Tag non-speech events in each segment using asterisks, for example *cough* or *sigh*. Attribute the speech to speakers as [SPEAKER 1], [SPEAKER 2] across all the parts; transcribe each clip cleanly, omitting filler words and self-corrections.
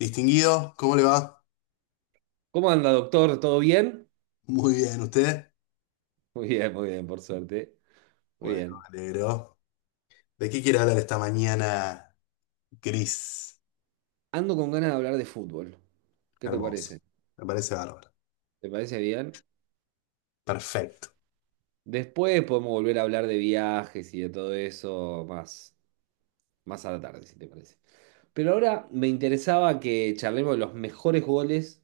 [SPEAKER 1] Distinguido, ¿cómo le va?
[SPEAKER 2] ¿Cómo anda, doctor? ¿Todo bien?
[SPEAKER 1] Muy bien, ¿usted?
[SPEAKER 2] Muy bien, muy bien, por suerte. Muy
[SPEAKER 1] Bueno,
[SPEAKER 2] bien.
[SPEAKER 1] me alegro. ¿De qué quiere hablar esta mañana gris?
[SPEAKER 2] Ando con ganas de hablar de fútbol. ¿Qué te
[SPEAKER 1] Hermoso.
[SPEAKER 2] parece?
[SPEAKER 1] Me parece bárbaro.
[SPEAKER 2] ¿Te parece bien?
[SPEAKER 1] Perfecto.
[SPEAKER 2] Después podemos volver a hablar de viajes y de todo eso más a la tarde, si te parece. Pero ahora me interesaba que charlemos de los mejores goles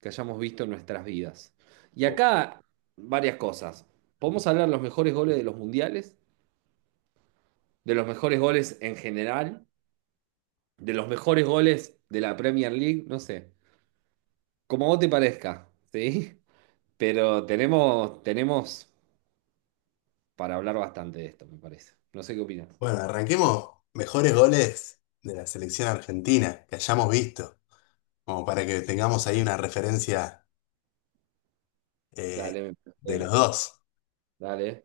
[SPEAKER 2] que hayamos visto en nuestras vidas. Y acá, varias cosas. Podemos hablar de los mejores goles de los mundiales, de los mejores goles en general, de los mejores goles de la Premier League, no sé. Como vos te parezca, ¿sí? Pero tenemos para hablar bastante de esto, me parece. No sé qué opinas.
[SPEAKER 1] Bueno, arranquemos mejores goles de la selección argentina que hayamos visto, como para que tengamos ahí una referencia eh,
[SPEAKER 2] Dale, me parece
[SPEAKER 1] de los
[SPEAKER 2] bien.
[SPEAKER 1] dos.
[SPEAKER 2] Dale.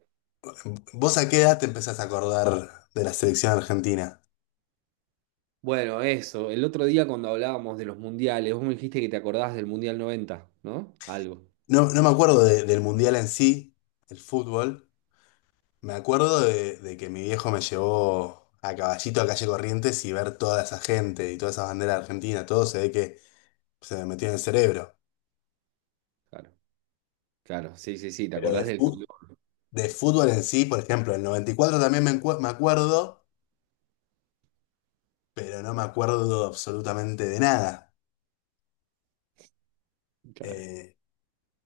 [SPEAKER 1] ¿Vos a qué edad te empezás a acordar de la selección argentina?
[SPEAKER 2] Bueno, eso. El otro día cuando hablábamos de los mundiales, vos me dijiste que te acordás del Mundial 90, ¿no? Algo.
[SPEAKER 1] No, no me acuerdo del mundial en sí, el fútbol. Me acuerdo de que mi viejo me llevó a Caballito a calle Corrientes y ver toda esa gente y todas esas banderas argentinas, todo se ve que se me metió en el cerebro.
[SPEAKER 2] Claro. Claro, sí, sí, sí, te
[SPEAKER 1] Pero
[SPEAKER 2] acordás del color.
[SPEAKER 1] de fútbol en sí, por ejemplo, el 94 también me acuerdo, pero no me acuerdo absolutamente de nada.
[SPEAKER 2] Claro.
[SPEAKER 1] Eh,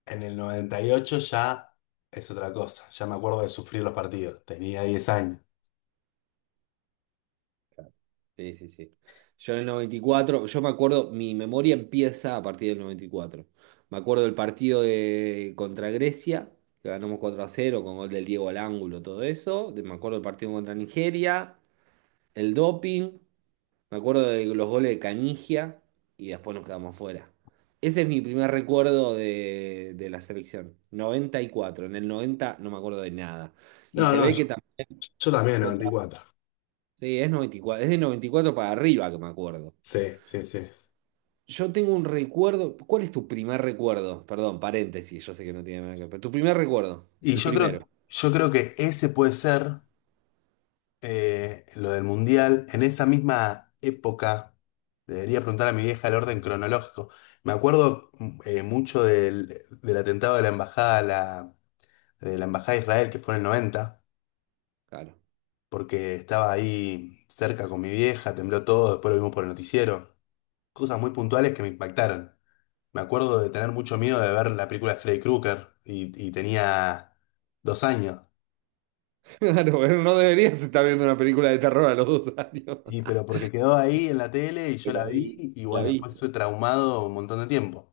[SPEAKER 1] en el 98 ya es otra cosa, ya me acuerdo de sufrir los partidos, tenía 10 años.
[SPEAKER 2] Claro. Sí, sí, sí. Yo en el 94, yo me acuerdo, mi memoria empieza a partir del 94. Me acuerdo del partido contra Grecia, que ganamos 4-0 con gol del Diego al ángulo, todo eso. Me acuerdo del partido contra Nigeria, el doping. Me acuerdo de los goles de Canigia y después nos quedamos fuera. Ese es mi primer recuerdo de la selección. Noventa y cuatro. En el 90 no me acuerdo de nada. Y
[SPEAKER 1] No,
[SPEAKER 2] se
[SPEAKER 1] no,
[SPEAKER 2] ve
[SPEAKER 1] yo,
[SPEAKER 2] que también.
[SPEAKER 1] yo también, noventa y cuatro.
[SPEAKER 2] Sí, es 94, es de 94 para arriba que me acuerdo.
[SPEAKER 1] Sí, sí, sí.
[SPEAKER 2] Yo tengo un recuerdo. ¿Cuál es tu primer recuerdo? Perdón, paréntesis, yo sé que no tiene nada que ver, pero tu primer recuerdo,
[SPEAKER 1] Y
[SPEAKER 2] el
[SPEAKER 1] yo creo,
[SPEAKER 2] primero,
[SPEAKER 1] yo creo que ese puede ser. Lo del mundial, en esa misma época, debería preguntar a mi vieja el orden cronológico. Me acuerdo mucho del atentado de la embajada, de la embajada de Israel, que fue en el noventa,
[SPEAKER 2] claro. *laughs*
[SPEAKER 1] porque estaba ahí cerca con mi vieja, tembló todo, después lo vimos por el noticiero. Cosas muy puntuales que me impactaron. Me acuerdo de tener mucho miedo de ver la película de Freddy Krueger y tenía dos años.
[SPEAKER 2] Claro, pero no deberías estar viendo una película de terror a los 2 años.
[SPEAKER 1] Y pero
[SPEAKER 2] *laughs*
[SPEAKER 1] porque quedó ahí en la tele y yo
[SPEAKER 2] Pero
[SPEAKER 1] la vi
[SPEAKER 2] ahí
[SPEAKER 1] y
[SPEAKER 2] la
[SPEAKER 1] bueno, después
[SPEAKER 2] viste.
[SPEAKER 1] estuve traumado un montón de tiempo.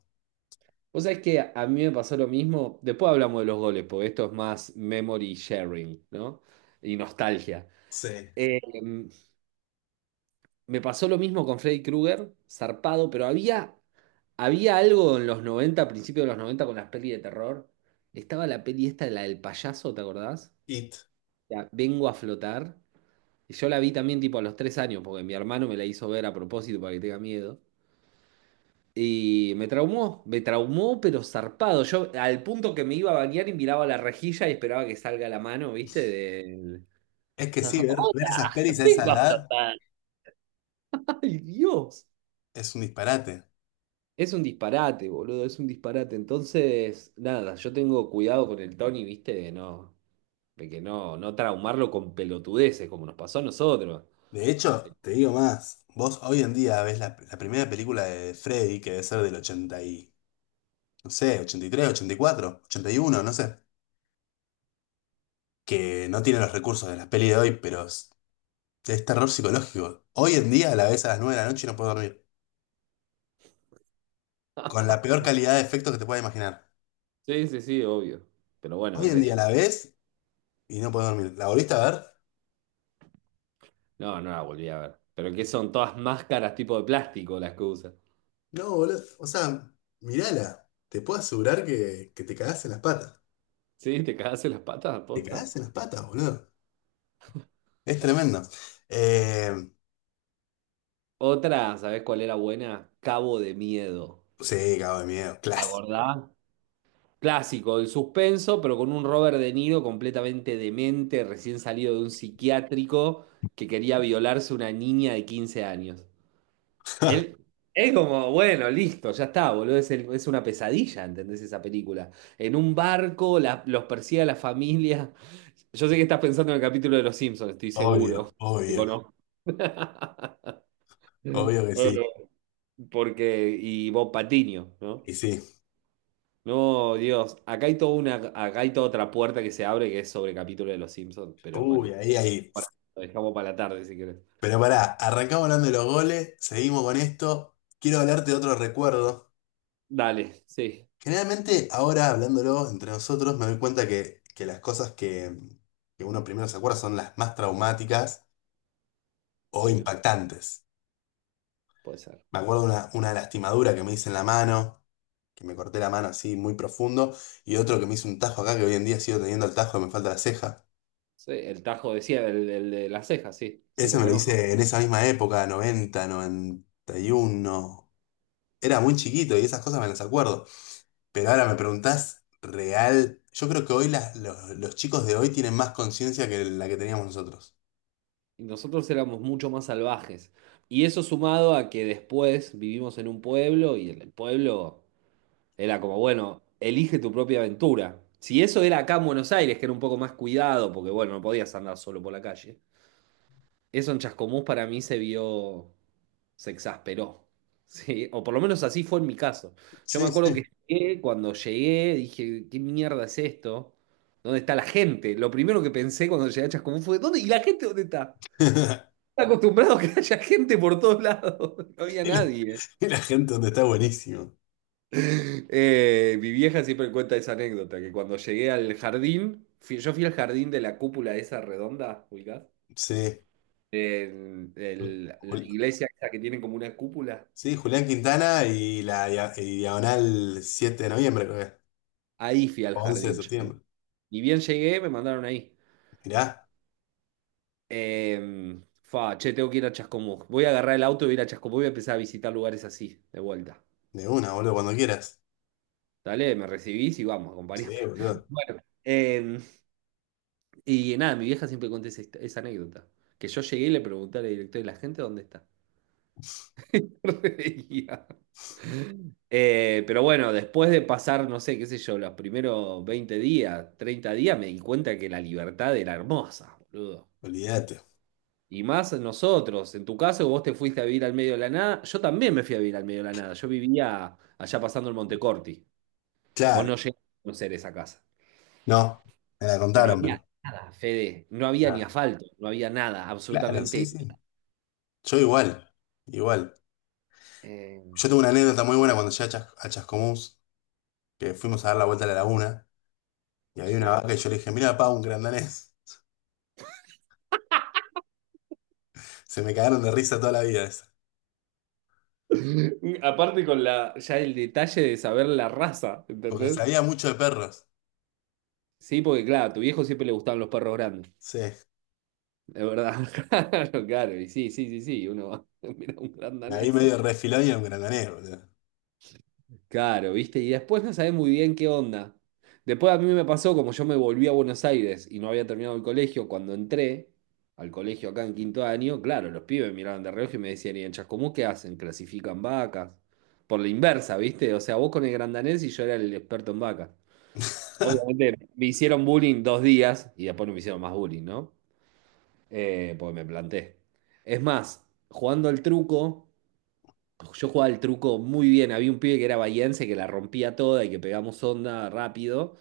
[SPEAKER 2] Vos sabés que a mí me pasó lo mismo. Después hablamos de los goles, porque esto es más memory sharing, ¿no? Y nostalgia.
[SPEAKER 1] Sí,
[SPEAKER 2] Eh, Me pasó lo mismo con Freddy Krueger, zarpado, pero había algo en los 90, a principios de los 90, con las pelis de terror. Estaba la peli esta, la del payaso, ¿te acordás?
[SPEAKER 1] It.
[SPEAKER 2] La Vengo a flotar. Y yo la vi también tipo a los 3 años, porque mi hermano me la hizo ver a propósito para que tenga miedo. Y me traumó, pero zarpado. Yo al punto que me iba a bañar y miraba la rejilla y esperaba que salga la mano, ¿viste? Del...
[SPEAKER 1] Es
[SPEAKER 2] *laughs*
[SPEAKER 1] que sí,
[SPEAKER 2] ¡Oh,
[SPEAKER 1] ver esas
[SPEAKER 2] la
[SPEAKER 1] pelis a esa
[SPEAKER 2] vengo a
[SPEAKER 1] edad
[SPEAKER 2] flotar! ¡Ay, Dios!
[SPEAKER 1] es un disparate.
[SPEAKER 2] Es un disparate, boludo, es un disparate. Entonces, nada, yo tengo cuidado con el Tony, viste, de no, de que no, no traumarlo con pelotudeces, como nos pasó a nosotros.
[SPEAKER 1] De hecho, te digo más, vos hoy en día ves la primera película de Freddy, que debe ser del 80 y, no sé, ochenta, ochenta y tres, ochenta y cuatro, ochenta y uno, no sé, que no tiene los recursos de las pelis de hoy, pero es terror psicológico. Hoy en día la ves a las 9 de la noche y no puedo dormir, con
[SPEAKER 2] *laughs*
[SPEAKER 1] la peor calidad de efectos que te puedas imaginar.
[SPEAKER 2] Sí, sí, sí, obvio. Pero bueno,
[SPEAKER 1] Hoy
[SPEAKER 2] es
[SPEAKER 1] en día
[SPEAKER 2] eso.
[SPEAKER 1] la ves y no puedo dormir. ¿La volviste a ver?
[SPEAKER 2] No, no la volví a ver. Pero que son todas máscaras tipo de plástico las que usa.
[SPEAKER 1] No, boludo. O sea, mirala. Te puedo asegurar que te cagás en las patas.
[SPEAKER 2] Sí, te cagaste las patas,
[SPEAKER 1] Te
[SPEAKER 2] posta.
[SPEAKER 1] cagás en las patas, boludo. Es tremendo.
[SPEAKER 2] *laughs*
[SPEAKER 1] Eh,
[SPEAKER 2] Otra, ¿sabés cuál era buena? Cabo de Miedo.
[SPEAKER 1] sí, cago de miedo.
[SPEAKER 2] ¿La
[SPEAKER 1] Clásico.
[SPEAKER 2] acordás? Clásico, el suspenso, pero con un Robert De Niro completamente demente, recién salido de un psiquiátrico que quería violarse una niña de 15 años. Él es como, bueno, listo, ya está, boludo, es, es una pesadilla, ¿entendés esa película? En un barco, los persigue a la familia. Yo sé que estás pensando en el capítulo de Los Simpsons, estoy seguro,
[SPEAKER 1] Obvio,
[SPEAKER 2] te
[SPEAKER 1] obvio.
[SPEAKER 2] conozco. *laughs*
[SPEAKER 1] Obvio que
[SPEAKER 2] Eh,
[SPEAKER 1] sí.
[SPEAKER 2] Porque, y Bob Patiño, ¿no?
[SPEAKER 1] Y sí.
[SPEAKER 2] No, Dios, acá hay toda una, acá hay toda otra puerta que se abre que es sobre capítulo de Los Simpsons, pero
[SPEAKER 1] Uy,
[SPEAKER 2] bueno,
[SPEAKER 1] ahí, ahí.
[SPEAKER 2] ahora lo dejamos para la tarde si querés.
[SPEAKER 1] Pero pará, arrancamos hablando de los goles. Seguimos con esto. Quiero hablarte de otro recuerdo.
[SPEAKER 2] Dale, sí,
[SPEAKER 1] Generalmente, ahora hablándolo entre nosotros, me doy cuenta que las cosas que uno primero se acuerda son las más traumáticas o
[SPEAKER 2] sí, no,
[SPEAKER 1] impactantes.
[SPEAKER 2] puede ser.
[SPEAKER 1] Me acuerdo una lastimadura que me hice en la mano, que me corté la mano así muy profundo, y otro que me hice un tajo acá, que hoy en día sigo teniendo el tajo que me falta la ceja.
[SPEAKER 2] Sí, el Tajo decía, el de las cejas, sí, sí,
[SPEAKER 1] Ese
[SPEAKER 2] lo
[SPEAKER 1] me lo
[SPEAKER 2] conozco.
[SPEAKER 1] hice en esa misma época, noventa, noventa y uno. Era muy chiquito y esas cosas me las acuerdo. Pero ahora me preguntás, real, yo creo que hoy los chicos de hoy tienen más conciencia que la que teníamos nosotros.
[SPEAKER 2] Y nosotros éramos mucho más salvajes. Y eso sumado a que después vivimos en un pueblo y el pueblo era como, bueno, elige tu propia aventura. Si eso era acá en Buenos Aires, que era un poco más cuidado, porque bueno, no podías andar solo por la calle. Eso en Chascomús para mí se vio, se exasperó, *laughs* ¿sí? O por lo menos así fue en mi caso. Yo me
[SPEAKER 1] Sí,
[SPEAKER 2] acuerdo que
[SPEAKER 1] sí.
[SPEAKER 2] llegué, cuando llegué dije, ¿qué mierda es esto? ¿Dónde está la gente? Lo primero que pensé cuando llegué a Chascomús fue, ¿dónde? ¿Y la gente dónde está?
[SPEAKER 1] *laughs*
[SPEAKER 2] Estaba acostumbrado a que haya gente por todos lados, *laughs* no había nadie.
[SPEAKER 1] Y la gente donde está buenísimo.
[SPEAKER 2] Mi vieja siempre cuenta esa anécdota, que cuando llegué al jardín, yo fui al jardín de la cúpula esa redonda, ubicás,
[SPEAKER 1] Sí.
[SPEAKER 2] en la iglesia esa que tiene como una cúpula.
[SPEAKER 1] Sí, Julián Quintana y diagonal 7 de noviembre, creo que es.
[SPEAKER 2] Ahí fui al
[SPEAKER 1] O 11 de
[SPEAKER 2] jardín.
[SPEAKER 1] septiembre.
[SPEAKER 2] Y bien llegué, me mandaron ahí.
[SPEAKER 1] Mirá,
[SPEAKER 2] Eh, fa, che, tengo que ir a Chascomús. Voy a agarrar el auto y voy a ir a Chascomús, voy a empezar a visitar lugares así, de vuelta.
[SPEAKER 1] de una, boludo, cuando quieras.
[SPEAKER 2] Dale, me recibís y vamos, acompañame.
[SPEAKER 1] Sí,
[SPEAKER 2] *laughs*
[SPEAKER 1] boludo,
[SPEAKER 2] Bueno, y nada, mi vieja siempre cuenta esa, esa anécdota. Que yo llegué y le pregunté al director de la gente dónde está. *laughs* Reía. Pero bueno, después de pasar, no sé, qué sé yo, los primeros 20 días, 30 días, me di cuenta que la libertad era hermosa, boludo.
[SPEAKER 1] olvídate.
[SPEAKER 2] Y más nosotros. En tu caso, vos te fuiste a vivir al medio de la nada. Yo también me fui a vivir al medio de la nada. Yo vivía allá pasando el Montecorti. Vos no
[SPEAKER 1] Claro,
[SPEAKER 2] llegaste a conocer esa casa.
[SPEAKER 1] no, me la
[SPEAKER 2] Pero no
[SPEAKER 1] contaron,
[SPEAKER 2] había
[SPEAKER 1] pero.
[SPEAKER 2] nada, Fede. No había ni
[SPEAKER 1] Ah,
[SPEAKER 2] asfalto. No había nada.
[SPEAKER 1] claro, sí,
[SPEAKER 2] Absolutamente.
[SPEAKER 1] sí. Yo igual, igual.
[SPEAKER 2] eh,
[SPEAKER 1] Yo tengo una
[SPEAKER 2] qué-
[SPEAKER 1] anécdota muy buena cuando llegué a, Chascomús, que fuimos a dar la vuelta a la laguna, y había una
[SPEAKER 2] sí.
[SPEAKER 1] vaca y yo le dije, mira, pa, un grandanés. *laughs* Se me cagaron de risa toda la vida esa.
[SPEAKER 2] *laughs* Aparte con la, ya el detalle de saber la raza,
[SPEAKER 1] Porque
[SPEAKER 2] ¿entendés?
[SPEAKER 1] sabía mucho de perros.
[SPEAKER 2] Sí, porque claro, a tu viejo siempre le gustaban los perros grandes,
[SPEAKER 1] Sí.
[SPEAKER 2] de verdad. *laughs* Claro, claro, y sí, sí, sí, sí, uno va, *laughs* mira un gran
[SPEAKER 1] Y ahí
[SPEAKER 2] danés.
[SPEAKER 1] medio refilón y era un grandanés, boludo.
[SPEAKER 2] Claro, ¿viste? Y después no sabés muy bien qué onda. Después a mí me pasó, como yo me volví a Buenos Aires y no había terminado el colegio, cuando entré al colegio acá en quinto año, claro, los pibes miraban de reojo y me decían, ¿y en Chascomús qué hacen? ¿Clasifican vacas? Por la inversa, ¿viste? O sea, vos con el grandanés y yo era el experto en vacas. Obviamente me hicieron bullying 2 días y después no me hicieron más bullying, ¿no? Porque me planté. Es más, jugando al truco. Yo jugaba el truco muy bien. Había un pibe que era bahiense que la rompía toda y que pegamos onda rápido.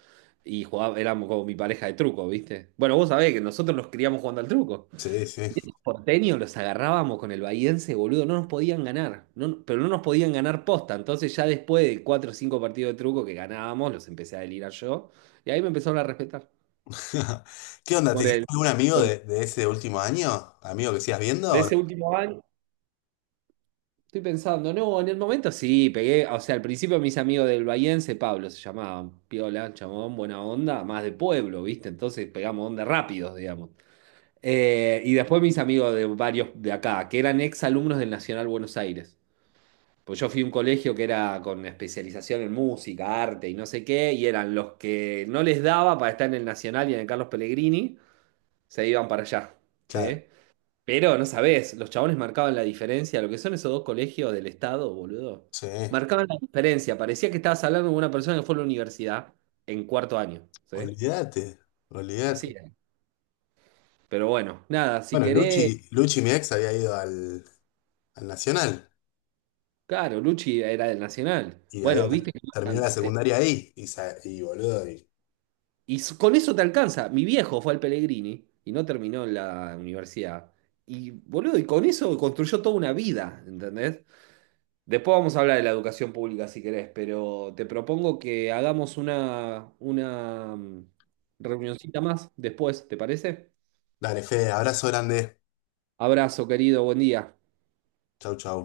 [SPEAKER 2] Y jugaba, éramos como mi pareja de truco, ¿viste? Bueno, vos sabés que nosotros nos criamos jugando al truco.
[SPEAKER 1] Sí, sí.
[SPEAKER 2] Porteño los agarrábamos con el bahiense, boludo. No nos podían ganar. No, pero no nos podían ganar posta. Entonces, ya después de cuatro o cinco partidos de truco que ganábamos, los empecé a delirar yo. Y ahí me empezaron a respetar.
[SPEAKER 1] *laughs* ¿Qué onda? ¿Te
[SPEAKER 2] Por
[SPEAKER 1] hiciste
[SPEAKER 2] el,
[SPEAKER 1] algún amigo
[SPEAKER 2] por-
[SPEAKER 1] de ese último año? ¿Amigo que sigas viendo
[SPEAKER 2] de
[SPEAKER 1] o no?
[SPEAKER 2] ese último año. Estoy pensando, no, en el momento sí, pegué, o sea, al principio mis amigos del Bahiense, Pablo se llamaban, piola, chamón, buena onda, más de pueblo, ¿viste? Entonces pegamos onda rápidos, digamos. Y después mis amigos de varios de acá, que eran ex alumnos del Nacional Buenos Aires. Pues yo fui a un colegio que era con especialización en música, arte y no sé qué, y eran los que no les daba para estar en el Nacional y en el Carlos Pellegrini, se iban para allá,
[SPEAKER 1] Claro,
[SPEAKER 2] ¿sí? Pero no sabés, los chabones marcaban la diferencia, lo que son esos dos colegios del Estado, boludo.
[SPEAKER 1] sí.
[SPEAKER 2] Marcaban la diferencia, parecía que estabas hablando con una persona que fue a la universidad en cuarto año, ¿sí?
[SPEAKER 1] Olvídate,
[SPEAKER 2] Así
[SPEAKER 1] olvídate.
[SPEAKER 2] era. Pero bueno, nada, si
[SPEAKER 1] Bueno,
[SPEAKER 2] querés,
[SPEAKER 1] Luchi, Luchi, mi ex, había ido al Nacional
[SPEAKER 2] claro, Luchi era del Nacional.
[SPEAKER 1] y había
[SPEAKER 2] Bueno, viste que
[SPEAKER 1] terminado
[SPEAKER 2] marcan,
[SPEAKER 1] la secundaria ahí. Boludo, y
[SPEAKER 2] Con eso te alcanza. Mi viejo fue al Pellegrini y no terminó en la universidad. Y boludo, y con eso construyó toda una vida, ¿entendés? Después vamos a hablar de la educación pública si querés, pero te propongo que hagamos una reunioncita más después, ¿te parece?
[SPEAKER 1] dale, Fede, abrazo grande.
[SPEAKER 2] Abrazo, querido, buen día.
[SPEAKER 1] Chau, chau.